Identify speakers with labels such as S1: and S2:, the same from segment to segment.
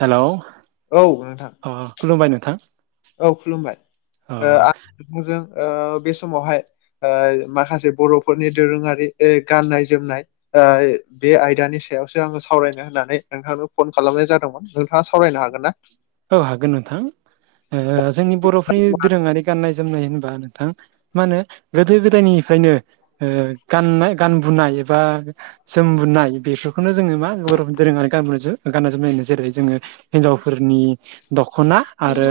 S1: हेल'।
S2: औ नोंथां।
S1: खुलुमबाय नोंथां।
S2: औ खुलुमबाय,
S1: अ
S2: आं नोंजों बे समावहाय ओ माखासे बर'फोरनि दोरोङारि गाननाय -जोमनाय ओ बे आयदानि सायावसो आङो सावरायनो होननानै नोंथांनो फन खालामनाय जादोंमोन। नोंथाङा सावरायनो हागोन ना?
S1: औ हागोन नोंथां । ओ जोंनि बर'फोरनि दोरोङारि गाननाय- जोमनाय होनोबा नोंथां मा होनो गोदो -गोदायनिफ्रायनो ओ गाननाय गानबोनाय एबा जोम -बोननाय बेफोरखौनो जोङो मा बर' दोरोङारि गान- गाननाय जोमनाय जेरै जोङो हिन्जावफोरनि दख'ना आरो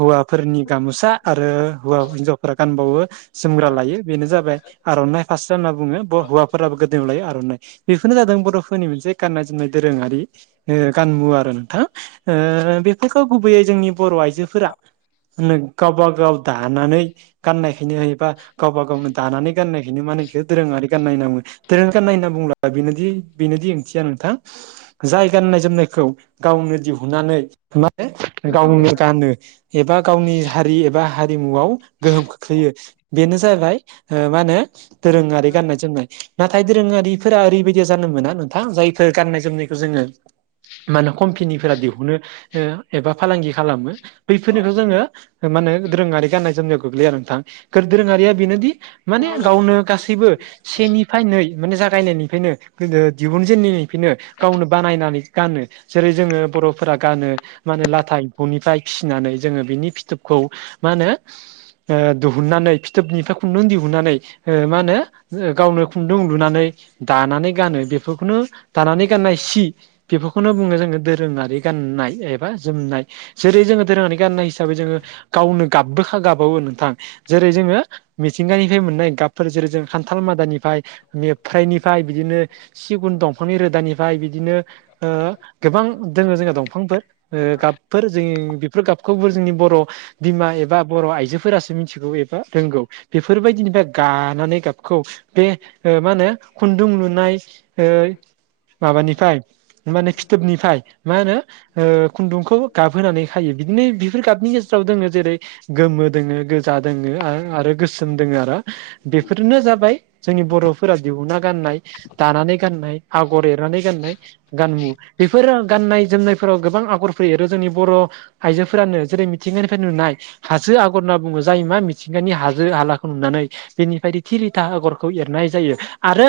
S1: हौवाफोरनि गामसा आरो हौवा- हिन्जावफोरा गानबावो जोमग्रा लायो बेनो जाबाय आर'नाइ फास्रा होनना बुङो । हौवाफोराबो गोदोयाव लायो आर'नाइ। बेफोरनो जादों बर' फोरनि मोनसे गाननाय जोमनाय दोरोङारि गान मुव आरो नोंथाङा ओ बेखौ गुबैयै जोंनि बर' आइजोफोरा गावबा गाव दानानै गाननायहायनो हबा गावबा गावनो दानानै गाननायखायनो मा होनोबेखौ दोरोङारि गाननाय होना बुङो । दोरोङारि गानाय होनना बुंङोबख बेनोदि -बेनोदि ओंथिया नोंथां जाय गाननाय- जोमनायखौ गावनो दिहुननानै माने गावनो गानो एबा गावनि हारि एबा हारिमुआव गोहोम खोख्लैयो बेनो जाहैबाय मा होनो दोरोङारि गाननाय -जोमनाय नाथाय दोरोङारिफोरा ओरैबायदि जानो मोना नोंथां जायफोर गान्नाय जोमनायखौ जोङो । मा होनो कम्पेनिफोरा दिहुनो एबा फालांगि खालामो बैफोरनिखौ जोङो माने दोरोङारि गाननाय जोमनायाव गोग्लैयो आरो नोंथां गो दोरोङारिया बेनोदि माने गावनो गासैबो सेनिफ्राय नै माने जागायनायनिफ्रायनो दिहुन जेननिफ्रायनो गावनो बानायनानै गानो जेरै जोङो बर'फोरा गानो । मा होनो लाथा एम्फौनिफ्राय फिसिनानै जोङो बिनि फिथोबखौ मा होनो? दिहुननानै फिथोबनिफ्राय खुन्दुं दिहुननानै मा होनो गावनो खुन्दुं उन्दुनानै दानानै गानो बेफोरखौनो दानानै गाननाय सि बेफोरखौनो बुङो जोङो दोरोङारि गाननाय एबा जोमनाय जेरै जोङो दोरोङारि गाननाय हिसाबै जोङो गावनो गाबबोखा गाबावो नोंथां जेरै जोङो मिथिंगानिफ्राय मोननाय गाबफोर जेरै जों खान्थाल मादानिफ्राय मफ्रायाइनिफ्राय बिदिनो सिगुन दंफांनि रोदानिफ्राय बिदिनो गोबां दङ जोंहा दंफांफोर गाबफोर जों बेफोर गाबखौबो जोंनि बर' बिमा एबा बर' आइजोफोरासो मिथि मिथिगौ एबा रोंगौ बेफोरबायदिनिफ्राय गानानै गाबखौ बे मा होनो खुन्दुं लुनाय माबानिफ्राय माने खिथोबनिफ्राय मा होनो? खुन्दुंखौ गाबहोनानै खायो बिदिनो बेफोर गाबनि गेजेराव दोङो जेरै गोमो दोङो गोजा दोङो आरो गोसोम दोङो आरो बेफोरनो जाबाय जोंनि बर'फोरा दिहुनना गाननाय दानानै गाननाय आगर एरनानै गाननाय गानु बेफोर गाननाय जोमनाय । फोराव गोबां आगर फैयो जोंनि बर' आइजोफोरानो जेरै मिथिंगानिफ्राय नुनाय हाजो आगर होनना बुङो जाय मा मिथिंगानि हाजो हालाखौ नुनानै बेनिफ्राय थिरिथा आगरखौ एरनाय जायो आरो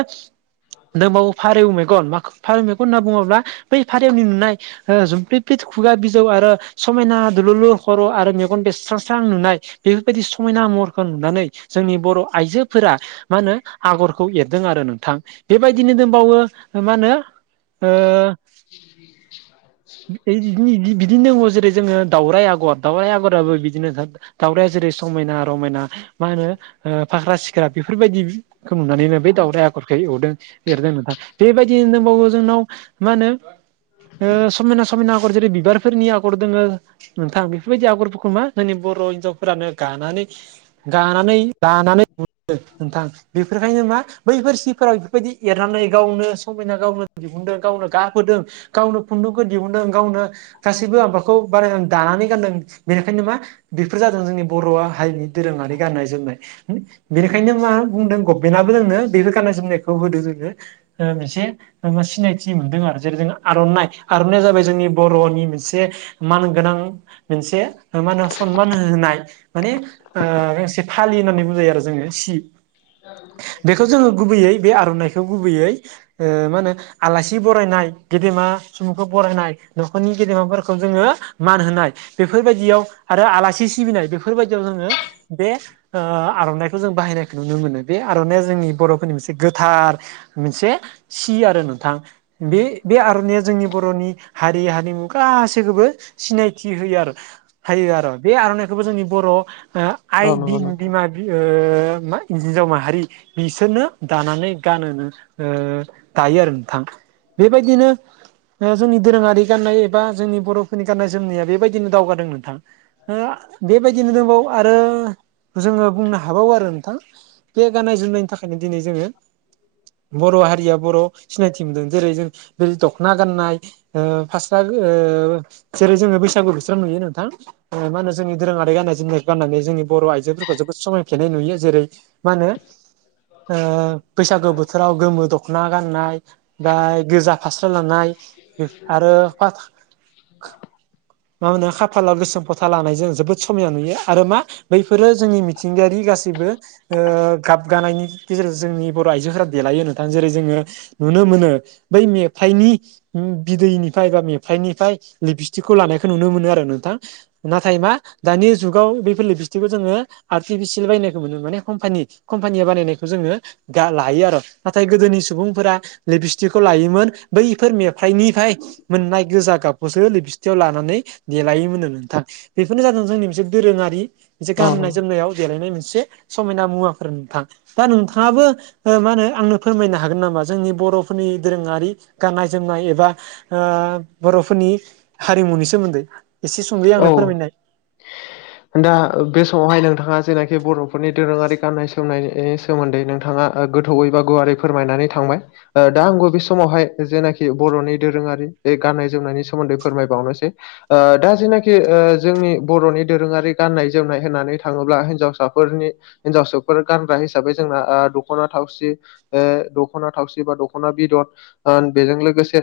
S1: दोंबावो फारौव मेगन मा फार मेखौ होनना बुङोब्ला बै फारियावनि नुनाय हो जुम्लि्लि खुगा बिजौ आरो समायना दुलुलु खर' आरो मेगन बेस्रां स्रां नुनाय बेफोरबायदि समायना महरखौ नुनानै जोंनि बर' आइजोफोरा मा होनो आगरखौ एरदों आरो नोंथां बेबायदिनो दंबावो मा होनो? ओ
S2: [inaudible]
S1: बिदिनो दङ जेरै जोङो दावराय आग'र दावराय आगराबो बिदिनो [unintelligible] दाउरायाया जेरै समायना रमायना मा होनो? फाख्रा सिख्रा बेफोरबायदिखौ नुनानैनो बे दावराया आगरखौ एवदों । एरदों नोंथां बेबायदिनो दंबावो जोंनाव मा होनो? समायना समायना आगर जेरै बिबारफोरनि आगर दोङो । नोंथां बेफोरबायदि आगरफोरखौ मा जोंनि बर' हिनजावफोरानो गानानै गानानै दानानै नोंथां बेफोरखायनो मा बैफोर सिफोराव बेबायदि एरनानै गावनो समायना गावनो दिहुनदों गावनो गाखोदों गावनो खुन्दुं दिहुननो गावनो गासैबो आबादखौ बाराय दानानै गानदों बेनिखायनो मा बेफोर जादों जोंनि बर' हारिनि दोरोङारि गाननाय जोमनाय बेनिखायनो मा बुंदों । बेनाबो जोंनो बेबो गाननाय जोमनायखौ होदो जोङो मोनसे । जोङो सिनायथि मोनदों आरो जेरै जोङो आर'नाइ आर'नाइ आ जाबाय जोंनि बर'नि मोनसे मानगोनां मोनसे मा होनो सनमान होनाय माने गांसे फालि होननानै बुजायो आरो जोङो सि बेखौ जोङो गुबैयै बे आर'नाइखौ गुबैयै मा होनो आलासि बरायनाय गेदेमा सुबुंखौ बरायनाय न'खरनि गेदेमाफोरखौ जोङो मान होनाय । बेफोरबायदियाव आरो आलासि सिबिनाय बेफोरबायदियाव जोङो बे ओ आर'नाइखौ जों बाहायनाय नुनो मोनो बे आर'नाइ जोंनि बर'फोरनि मोनसे गोथार मोनसे सि आरो नोंथां। बे बे आर'नाइया जोंनि बर'नि हारि हारिमु गासैखौबो सिनायथि होयो आरो हायो आरो बे आर'नाइखौबो जोंनि बर'
S2: औ
S1: आइ बि
S2: नंगौ नोंथां
S1: बिमा ओ मा हिनजाव माहारि बिसोरनो दानानै गानहोनो ओ दायो आरो नोंथां बेबायदिनो जोंनि दोरोङारि गाननाय एबा जोंनि बर'फोरनि गाननाय जोमनाया बेबायदिनो दावगादों नोंथां। ओ बेबायदिनो दंबावो आरो जोङो बुंनो हाबावो आरो नोंथां। बे गाननाय जोमनायनि थाखायनो दिनै जोङो बर' हारिया बर' सिनायथि मोनदों जेरै जों बेै द'खना गाननाय ओ फास्रा ओ जेरै जोङो बैसागु बोथोराव नुयो नोंथां। ओ मा होनो जोंनि दोरोङारि गाननाय जो जोमनाय गाननानै जोंनि बर' आइजोफोरखौ जोबोद समायफ्लेनाय नुयो जेरै मा होनो ओ बैसागो बोथोराव गोमो दख'ना गाननाय बाय गोजा फास्रा लानाय आरो मा होनो खाफालाव गोसोम फोथा लानाय जों जोबोद समायाना नुयो। आरो मा बैफोरो जोंनि मिथिंगायारि गासिबो ओ गाब गानायनि गेजेरजों जोंनि बर' आइजोफोरा देलायो नोंथां जेरै जोङो नुनो मोनो बै मेथाइनि बिदैनिफ्राय बा मेफाइनिफ्राय लिपस्टिकखौ लानायखौ नुनो मोनो आरो नोंथां। नाथाय मा दानि जुगाव बे लेबिस्थिखौ जोङो आर्टिफिसियेल बायनायखौ मोनो माने कम्पानि कम्पानिया बानायनायखौ जोङो गा लायो आरो। नाथाय गोदोनि सुबुंफोरा लिपस्टिकखौ लायोमोन बैफोर मेफ्राइनिफ्राय मोननाय गोजा गाबखौसो लिबस्टियाव लानानै देलायोमोननो नोंथां। बेफोरनो जादों जोंनि मोनसे दोरोङारि मोनसे
S2: औ
S1: गाननाय
S2: नंगौ
S1: जोमनायाव देलायनाय मोनसे समायना मुवाफोर नोंथां। दा नोंथाङाबो ओ मा होनो आंनो फोरमायनो हागोन नामा जोंनि बर'फोरनि दोरोङारि गाननाय जोमनाय एबा ओ बर'फोरनि हारिमुनि सोमोन्दै एसे सुंद'यै आंनो
S2: औ
S1: फोरमायनाय
S2: दा बे समावहाय नोंथाङा जेनाखि बर'फोरनि दोरोङारि गाननाय जोमनायनि सोमोन्दै नोंथाङा ओ गोथौयै बा गुवारै फोरमायनानै थांबाय। ओ दा आंबो बे समावहाय जेनाखि बर'नि दोरोङारि बे गाननाय जोमनायनि सोमोन्दै फोरमायबावनोसै। ओ दा जेनाखि जोंनि बर'नि दोरोङारि गाननाय जोमनाय होननानै थाङोब्ला हिनजावसा फोरनि हिनजावसाफोर गानग्रा हिसाबै जोंना ओ दख'ना थावसि ओ दख'ना थावसि बा दख'ना बिदन बेजों लोगोसे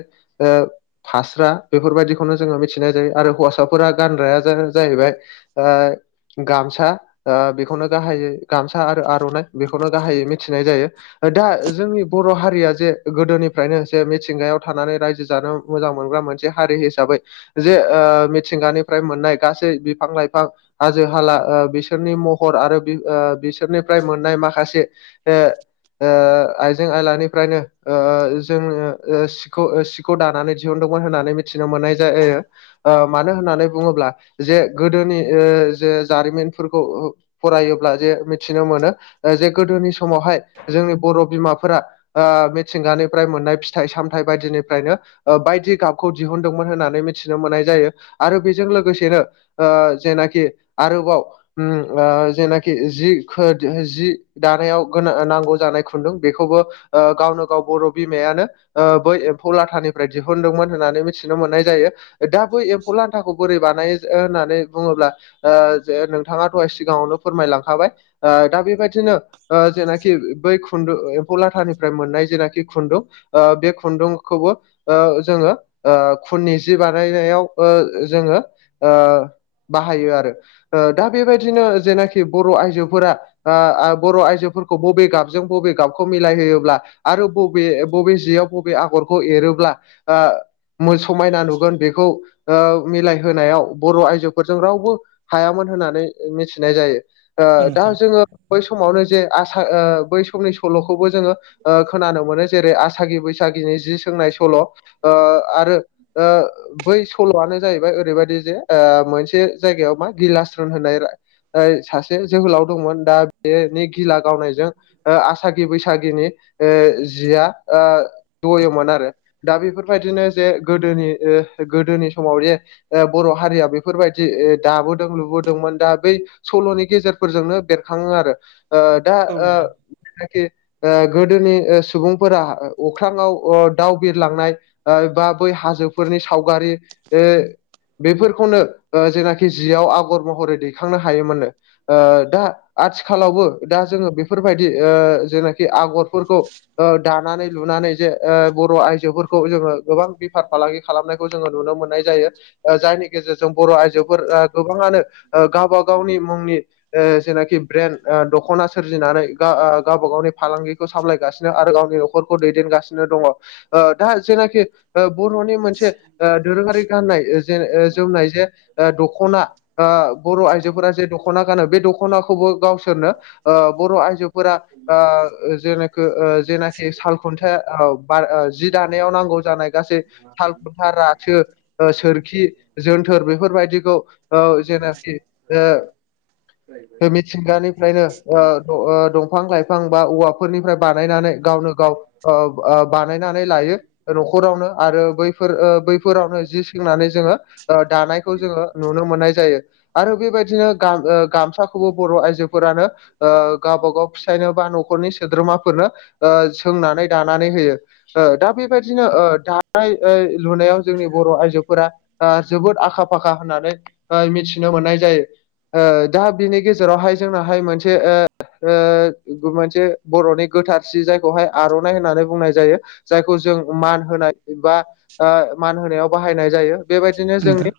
S2: फास्रा बेफोरबायदिखौनो जोङो मिथिनाय जायो आरो हौवासाफोरा गानग्राया जाहैबाय ओ गामसा ओ बेखौनो गाहायै गामसा आरो आर'नाइ बेखौनो गाहायै मिथिनाय जायो। दा जोंनि बर' हारिया जे गोदोनिफ्रायनो जे मिथिंगायाव थानानै रायजो जानो मोजां मोनग्रा मोनसे हारि हिसाबै जे ओ मिथिंगानिफ्राय मोननाय गासै बिफां लाइफां हाजो हाला ओ बिसोरनि महर आरो बे ओ बिसोरनिफ्राय मोननाय माखासे ए ओ आइजें आयलानिफ्रायनो ओ जोंनो ओ सु सिखौ सिखौ दानानै दिहुनदोंमोन होननानै मिथिनो मोननाय जायो ओ मानो होननानै बुङोब्ला जे गोदोनि ओ जे जारिमिनफोरखौ ओ फरायोब्ला जे मिथिनो मोनो जे गोदोनि समावहाय जोंनि बर' बिमाफोरा ओ मिथिंगानिफ्राय मोननाय फिथाइ सामथाइ बायदिनिफ्रायनो ओ बायदि गाबखौ दिहुनदोंमोन होननानै मिथिनो मोननाय जायो आरो बेजों लोगोसेनो ओ जेनाखि आरोबाव उम आ जेनाखि जि खोद जि दानायाव गोनां नांगौ जानाय खुन्दुं बेखौबो ओ गावनो गाव बर' बिमायानो ओ बै एम्फौ लाथानिफ्राय दिहुनदोंमोन होननानै मोनथिनो मोननाय जायो दा बै एम्फौ लान्थाखौ बोरै बानायो ओ होननानै बुङोब्ला ओ जे नोंथाङा दहाय सिगाङावनो फोरमायलांखाबाय ओ दा बेबायदिनो ओ जेनाखि बै खुन्दुं एम्फौ लाथानिफ्राय मोननाय जेनाखि खुन्दुं ओ बे खुन्दुंखौबो ओ जोङो ओ खुननि जि बा नायनायाव ओ जोङो ओ बाहायो आरो ओ दा बेबायदिनो जेनाखि बर' आइजोफोरा ओ बर' आइजोफोरखौ बबे गाबजों बबे गाबखौ मिलायहोयोब्ला आरो बबे बबे जेयाव बबे आगरखौ एरोब्ला ओ मो समायना नुगोन खौ ओ मिलायहोनायाव बर' आइजोफोरजों रावबो हायामोन होननानै मिथिनाय जायो ओ
S1: औ
S2: दा
S1: नोंथां
S2: जोङो बै समावनो जे आसा ओ बै समनि सल'खौबो जोङो ओ खोनानो मोनो जेरै आसागि बैसागिनि जि सोंनाय सल' ओ आरो ओ बै सल'आनो जाहैबाय ओरैबायदि जे मोनसे जायगायाव मा गिलास्रन होननाय [unintelligible] सासे जोहोलाव दंमोन दा बेनि गिला गावनायजों ओ आसागि बैसागिनि ओ जिया ओ जयोमोन आरो दा बेफोरबायदिनो जे गोदोनि गोदोनि समाव जे ओ बर' हारिया बेफोरबायदि दाबोदों लुबोदोंमोन दा बै सल'नि गेजेर फोरजोंनो बेरखाङो आरो ओ दा
S1: औ
S2: ओ
S1: नोंथां
S2: जायनाखि ओ गोदोनि ओ सुबुंफोरा अख्राङाव ओ दाउ बिरलांनाय ओ बा बै हाजोफोरनि सावगारि ओ बेफोरखौनो ओ जेनाखि जियाव आगर महरै दैखांनो हायोमोननो ओ दा आथिखालावबो दा जोङो बेफोरबायदि ओ जेनाखि आगरफोरखौ ओ दानानै लुनानै जे ओ बर' आइजोफोरखौ जोङो गोबां बेफार फालांगि खालामनायखौ जोङो नुनो मोननाय जायो। ओ जायनि गेजेरजों बर' आइजोफोर ओ गोबाङानो गावबा गावनि मुंनि ओ जेनाखि ब्रेन्द दख'ना सोरजिनानै गावबा गावनि फालांगि खौ सामलायगासिनो आरो गावनि न'खरखौ दैदेनगासिनो दङ ओ दा जेनाखि बर'नि जे दोरोङारि गाननाय ओ जे जोमनाय जे ओ दख'ना ओ बर' आइजोफोरा जे दख'ना गानो बे दख'नाखौबो गावसोरनो ओ बर' आइजोफोरा ओ जेनोखो ओ जेनाखि साल खुन्थाया औ जि दानायाव नांगौ जानाय गासै थार रासो ओ सोरखि जोनथोर बेफोरबायदिखौ ओ जेनाखि ओ बे मिथिंगानिफ्रायनो ओ ओ दं दंफां लाइफां बा औवाफोरनिफ्राय बानायनानै गावनो गाव ओ ओ बानायनानै लायो न'खरावनो आरो बै फोर बैफोरावनो जि सिंनानै जोङो दानायखौ जोङो नुनो मोननाय जायो। आरो बेबायदिनो गाम ओ गामसाखौबो बर' आयजोफोरानो ओ गावबा गाव फिसायनो बा न'खरनि सोद्रोमाफोरनो ओ सोंनानै दानानै होयो ओ दा बेबायदिनो ओ दानाय ओ लुनायाव जोंनि बर' आइजोफोरा ओ जोबोद आखा फाखा होननानै ओ मिथिनो मोननाय जायो। ओ दा बिनि गेजेरावहाय जोंनाहाय मोनसे ओ ओ मोनसे बर'नि गोथारसि जायखौहाय आर'नाइ होननानै बुंनाय जायो जायखौ जों मान होनाय बा ओ मान होनायाव बाहायनाय जायो बेबायदिनो जोंनि
S1: नोंथां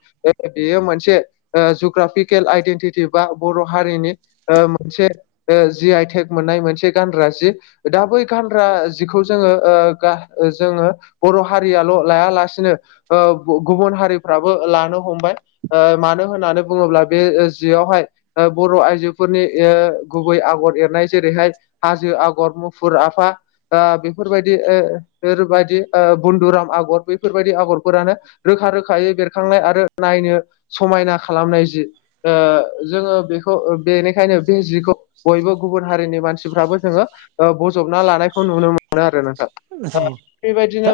S2: बेयो मोनसे ओ जुग्राफिकेल आइडेन्टिटि बा बर' हारिनि ओ मोनसे ओ जि आइ टेक मोननाय मोनसे गानग्रा जि दा बै गानग्रा जिखौ जोङो ओ गा जोङो बर' हारियाल' लाया लासिनो ओ गुबुन हारिफ्राबो लानो हमबाय ओ मानो होननानै बुङोब्ला बे जियावहाय ओ बर' आइजोफोरनि ओ गुबै आगर एरनाय जेरैहाय हाजो आगर मुफुर आफा ओ बेफोरबायदि ओ बेबायदि ओ बुन्दुराम आगर बैफोरबायदि आगरफोरानो रोखा रोखायै बेरखांनाय आरो नायनो समायना खालामनाय जि ओ जोङो बेखौ बेनिखायनो बे जिखौ बयबो गुबुन हारिनि मानसिफ्राबो जोङो बजबना लानायखौ नुनो मोनो आरो नोंथां
S1: नोंथां
S2: ओ
S1: औ दा
S2: बेबायदिनो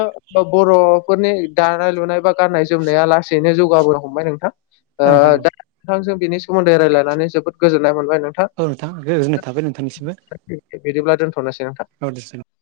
S2: बर' फोरनि दानाय लुनाय बा गाननाय जोमनाया लासैनो जौगाबोनो हमबाय नोंथां ओ
S1: नोंथां औ
S2: दा नोंथांजों बिनि सोमोन्दै रायज्लायनानै जोबोद गोजोननाय मोनबाय नोंथां
S1: औ गोजोननाय थाबाय नोंथांनिसिमबो
S2: [inaudible] बिदिब्ला दोनथ'नोसै नोंथां
S1: औ दे